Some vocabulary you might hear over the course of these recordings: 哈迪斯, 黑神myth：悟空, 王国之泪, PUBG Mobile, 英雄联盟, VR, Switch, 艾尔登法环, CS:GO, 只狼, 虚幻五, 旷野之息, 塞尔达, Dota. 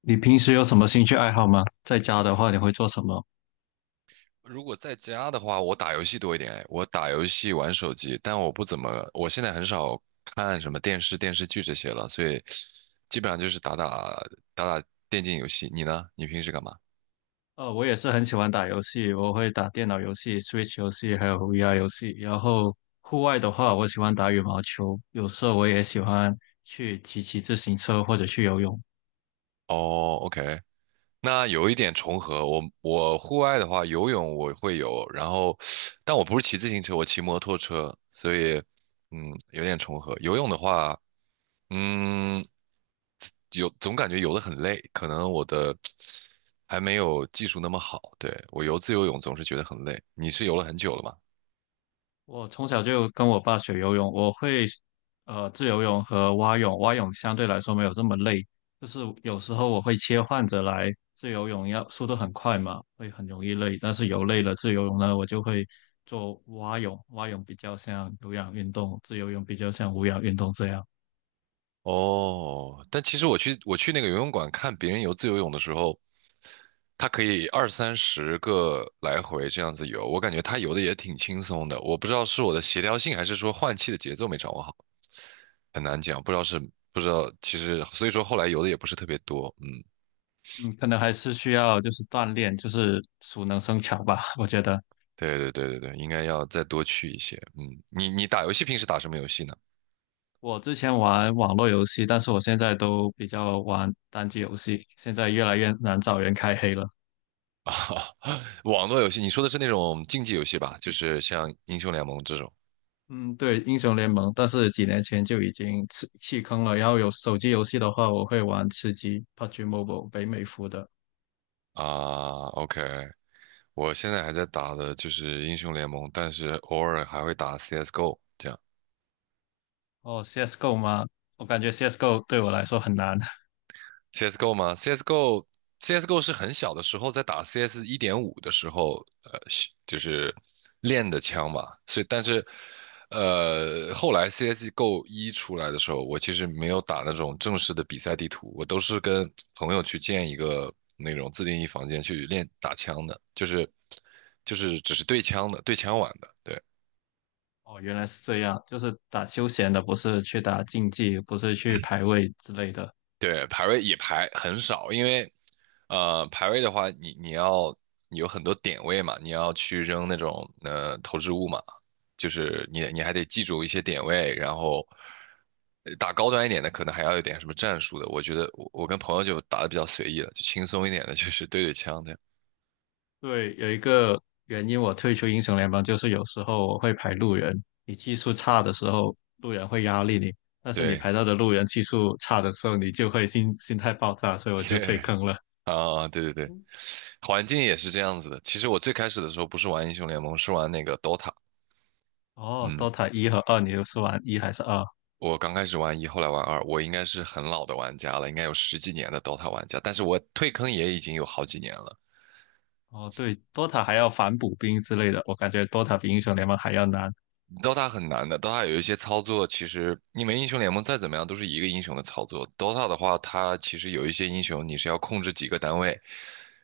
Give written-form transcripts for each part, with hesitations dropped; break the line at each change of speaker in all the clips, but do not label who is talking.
你平时有什么兴趣爱好吗？在家的话，你会做什么？
如果在家的话，我打游戏多一点，我打游戏玩手机，但我不怎么，我现在很少看什么电视、电视剧这些了，所以基本上就是打打电竞游戏。你呢？你平时干嘛？
我也是很喜欢打游戏，我会打电脑游戏、Switch 游戏，还有 VR 游戏。然后户外的话，我喜欢打羽毛球，有时候我也喜欢去骑骑自行车或者去游泳。
哦，OK，那有一点重合。我户外的话，游泳我会游，然后但我不是骑自行车，我骑摩托车，所以嗯，有点重合。游泳的话，嗯。有总感觉游得很累，可能我的还没有技术那么好。对，我游自由泳总是觉得很累。你是游了很久了吗？
我从小就跟我爸学游泳，我会自由泳和蛙泳，蛙泳相对来说没有这么累，就是有时候我会切换着来，自由泳要速度很快嘛，会很容易累，但是游累了自由泳呢，我就会做蛙泳，蛙泳比较像有氧运动，自由泳比较像无氧运动这样，
哦，但其实我去那个游泳馆看别人游自由泳的时候，他可以二三十个来回这样子游，我感觉他游的也挺轻松的。我不知道是我的协调性，还是说换气的节奏没掌握好，很难讲。不知道是不知道，其实所以说后来游的也不是特别多。嗯，
嗯，可能还是需要就是锻炼，就是熟能生巧吧，我觉得。
对对对对对，应该要再多去一些。嗯，你打游戏平时打什么游戏呢？
我之前玩网络游戏，但是我现在都比较玩单机游戏，现在越来越难找人开黑了。
啊，网络游戏，你说的是那种竞技游戏吧？就是像英雄联盟这种
嗯，对，英雄联盟，但是几年前就已经弃坑了。然后有手机游戏的话，我会玩吃鸡 PUBG Mobile 北美服的。
啊。OK，我现在还在打的就是英雄联盟，但是偶尔还会打 CS:GO 这样。
哦，CS:GO 吗？我感觉 CS:GO 对我来说很难。
CSGO 吗？CSGO 是很小的时候在打 CS 1.5的时候，呃，是就是练的枪吧。所以，但是，后来 CSGO 一出来的时候，我其实没有打那种正式的比赛地图，我都是跟朋友去建一个那种自定义房间去练打枪的，就是只是对枪的，对枪玩的，对。
哦，原来是这样，就是打休闲的，不是去打竞技，不是去排位之类的。
对，排位也排很少，因为排位的话，你有很多点位嘛，你要去扔那种投掷物嘛，就是你还得记住一些点位，然后打高端一点的，可能还要有点什么战术的。我觉得我跟朋友就打的比较随意了，就轻松一点的，就是对对枪这样。
对，有一个原因我退出英雄联盟，就是有时候我会排路人，你技术差的时候，路人会压力你，但是你
对
排到的路人技术差的时候，你就会心态爆炸，所以我 就退
对
坑了。
啊，对对对，环境也是这样子的。其实我最开始的时候不是玩英雄联盟，是玩那个 DOTA。
哦
嗯，
，Dota 一和二，你又是玩一还是二？
我刚开始玩一，后来玩二，我应该是很老的玩家了，应该有十几年的 Dota 玩家，但是我退坑也已经有好几年了。
哦，对，Dota 还要反补兵之类的，我感觉 Dota 比英雄联盟还要难。
DOTA 很难的，DOTA 有一些操作，其实你们英雄联盟再怎么样都是一个英雄的操作。DOTA 的话，它其实有一些英雄你是要控制几个单位，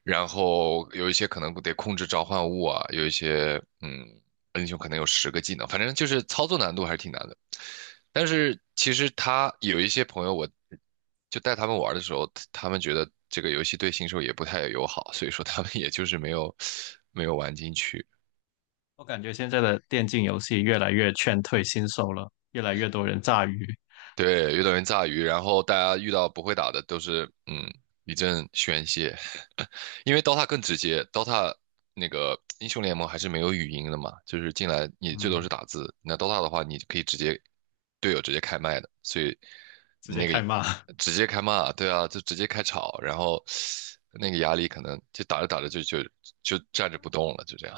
然后有一些可能得控制召唤物啊，有一些英雄可能有10个技能，反正就是操作难度还是挺难的。但是其实他有一些朋友，我就带他们玩的时候，他们觉得这个游戏对新手也不太友好，所以说他们也就是没有玩进去。
我感觉现在的电竞游戏越来越劝退新手了，越来越多人炸鱼，
对，遇到人炸鱼，然后大家遇到不会打的都是一阵宣泄，因为 DOTA 更直接，DOTA 那个英雄联盟还是没有语音的嘛，就是进来你最多
嗯，
是打字，那 DOTA 的话你可以队友直接开麦的，所以
直接
那
开
个
骂。
直接开骂，对啊，就直接开吵，然后那个压力可能就打着打着就站着不动了，就这样。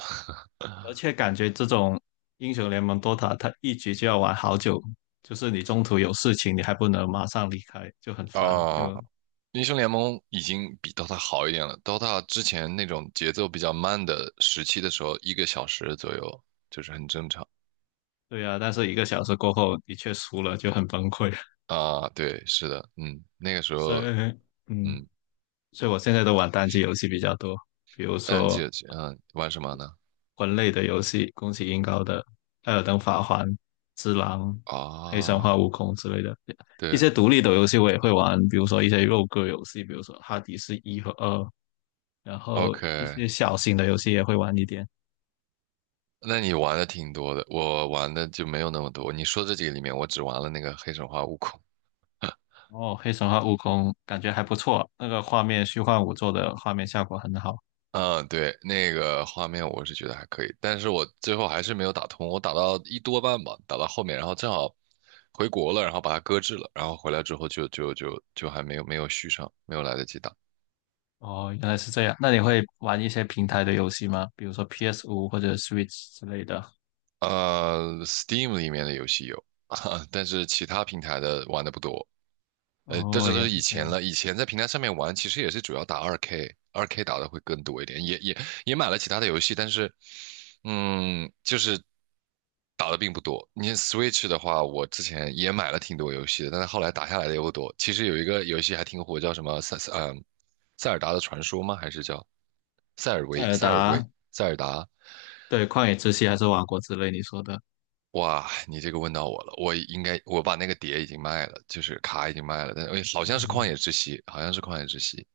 而且感觉这种英雄联盟 Dota，它一局就要玩好久，就是你中途有事情，你还不能马上离开，就很烦。
啊，
就
英雄联盟已经比 DOTA 好一点了。DOTA 之前那种节奏比较慢的时期的时候，1个小时左右就是很正常
对啊，但是一个小时过后，你却输了，就很崩溃。
啊。对，是的，那个时
所
候，
以，嗯，
嗯，
所以我现在都玩单机游戏比较多，比如
单机
说
游戏玩什么呢？
魂类的游戏，恭喜英高的《艾尔登法环》《只狼》《黑神话：
啊，
悟空》之类的，一
对
些独立的游戏我也会玩，比如说一些肉鸽游戏，比如说《哈迪斯一》和《二》，然后
，OK，
一些小型的游戏也会玩一点。
那你玩的挺多的，我玩的就没有那么多。你说这几个里面，我只玩了那个黑神话悟空。
哦，《黑神话：悟空》感觉还不错，那个画面虚幻五做的画面效果很好。
嗯，对，那个画面我是觉得还可以，但是我最后还是没有打通，我打到一多半吧，打到后面，然后正好回国了，然后把它搁置了，然后回来之后就还没有续上，没有来得及打。
哦，原来是这样。那你会玩一些平台的游戏吗？比如说 p s 五或者 Switch 之类的？
Steam 里面的游戏有，但是其他平台的玩的不多。这
哦，
这都
也
是
是
以
这
前
样。
了。以前在平台上面玩，其实也是主要打二 K，二 K 打的会更多一点，也买了其他的游戏，但是，就是打的并不多。你像 Switch 的话，我之前也买了挺多游戏的，但是后来打下来的也不多。其实有一个游戏还挺火，叫什么塞尔达的传说吗？还是叫塞尔
塞
维
尔
塞尔维
达，
塞尔达？
对，旷野之息还是王国之泪，你说的，
哇，你这个问到我了，我应该我把那个碟已经卖了，就是卡已经卖了，但哎好像是旷
嗯，
野之息，好像是旷野之息。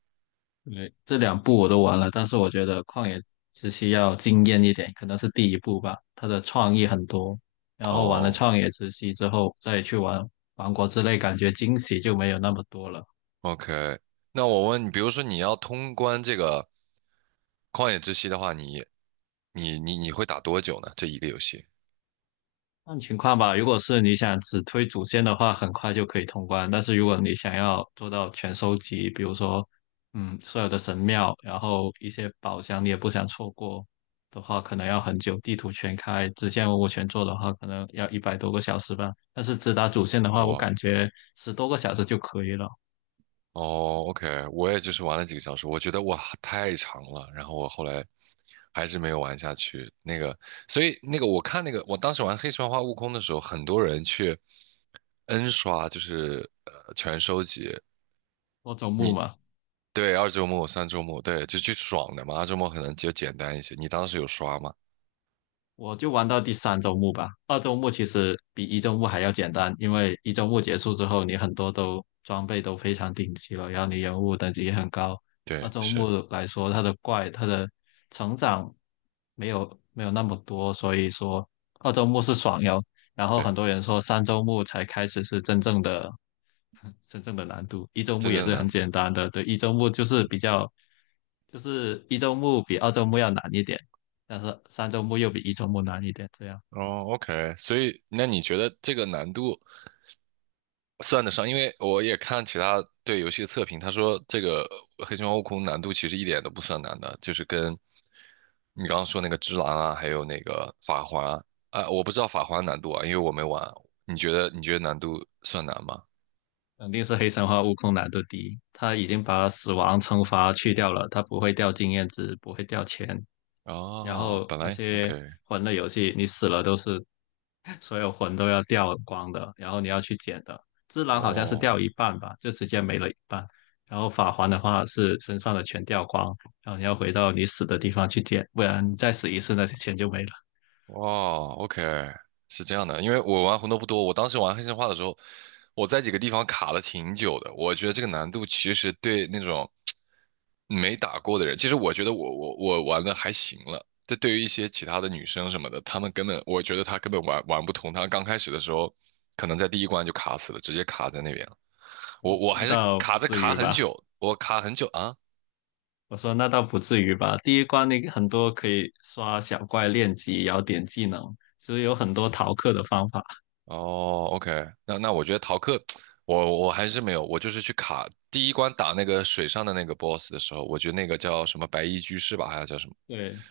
对，这两部我都玩了，但是我觉得旷野之息要惊艳一点，可能是第一部吧，它的创意很多，然后玩了
哦
旷野之息之后再去玩王国之泪，感觉惊喜就没有那么多了。
，OK，那我问你，比如说你要通关这个旷野之息的话，你会打多久呢？这一个游戏？
看情况吧，如果是你想只推主线的话，很快就可以通关。但是如果你想要做到全收集，比如说，嗯，所有的神庙，然后一些宝箱你也不想错过的话，可能要很久。地图全开，支线我全做的话，可能要100多个小时吧。但是只打主线的话，我
哇，
感觉10多个小时就可以了。
哦，OK，我也就是玩了几个小时，我觉得哇太长了，然后我后来还是没有玩下去。那个，所以那个我看那个，我当时玩黑神话悟空的时候，很多人去 N 刷，就是全收集。
多周目
你
嘛。
对二周末、三周末，对，就去爽的嘛，二周末可能就简单一些。你当时有刷吗？
我就玩到第三周目吧。二周目其实比一周目还要简单，因为一周目结束之后，你很多都装备都非常顶级了，然后你人物等级也很高。二
对，
周
是，
目来说，它的怪它的成长没有那么多，所以说二周目是爽游。然后
对，
很多人说三周目才开始是真正的 真正的难度。一周目
真
也
正
是
的难
很
度。
简单的，对，一周目就是比较，就是一周目比二周目要难一点，但是三周目又比一周目难一点，这样
哦，OK，所以那你觉得这个难度算得上？因为我也看其他对游戏的测评，他说这个《黑神话：悟空》难度其实一点都不算难的，就是跟你刚刚说那个《只狼》啊，还有那个《法环》啊，啊我不知道《法环》难度啊，因为我没玩。你觉得你觉得难度算难吗？
肯定是黑神话悟空难度低。他已经把死亡惩罚去掉了，他不会掉经验值，不会掉钱，然
哦，
后
本
那
来
些
OK，
魂类游戏你死了都是所有魂都要掉光的，然后你要去捡的。只狼好像是
哦。
掉一半吧，就直接没了一半。然后法环的话是身上的全掉光，然后你要回到你死的地方去捡，不然你再死一次那些钱就没了。
哇，OK，是这样的，因为我玩红斗不多，我当时玩黑神话的时候，我在几个地方卡了挺久的。我觉得这个难度其实对那种没打过的人，其实我觉得我玩的还行了。这对于一些其他的女生什么的，她们根本，我觉得她根本玩不通。她刚开始的时候，可能在第一关就卡死了，直接卡在那边了。我
那
还是
倒
卡
不
着
至
卡
于
很
吧？
久，我卡很久啊。
我说那倒不至于吧。第一关你很多可以刷小怪练级，然后点技能，所以有很多逃课的方法。
哦，OK，那我觉得逃课，我还是没有，我就是去卡第一关打那个水上的那个 BOSS 的时候，我觉得那个叫什么白衣居士吧，还是叫什么，
对，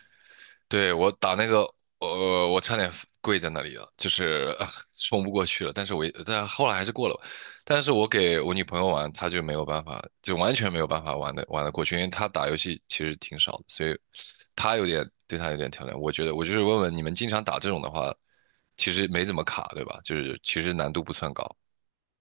对，我打那个，我差点跪在那里了，就是 冲不过去了。但是我也但后来还是过了。但是我给我女朋友玩，她就没有办法，就完全没有办法玩的玩得过去，因为她打游戏其实挺少的，所以她有点对她有点挑战。我觉得，我就是问问你们，经常打这种的话，其实没怎么卡，对吧？就是其实难度不算高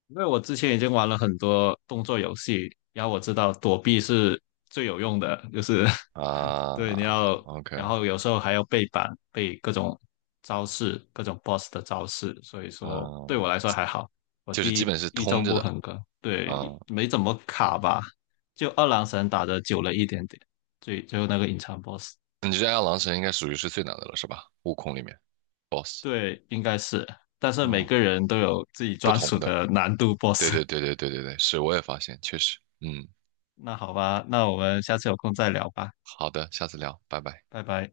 因为我之前已经玩了很多动作游戏，然后我知道躲避是最有用的，就是
啊。
对你要，然
OK，
后有时候还要背板，背各种招式，各种 BOSS 的招式，所以说对我
嗯，
来说还好，我
就是基
第
本是
一周
通着
不
的
很坑，对，
啊。
没怎么卡吧，就二郎神打的久了一点点，最后那个隐藏 BOSS，
你这爱狼神应该属于是最难的了，是吧？悟空里面 BOSS。
对，应该是，但是每
嗯。
个人都有自己
不
专属
同的。
的难度
对
BOSS，
对对对对对对，是，我也发现，确实，
那好吧，那我们下次有空再聊吧。
好的，下次聊，拜拜。
拜拜。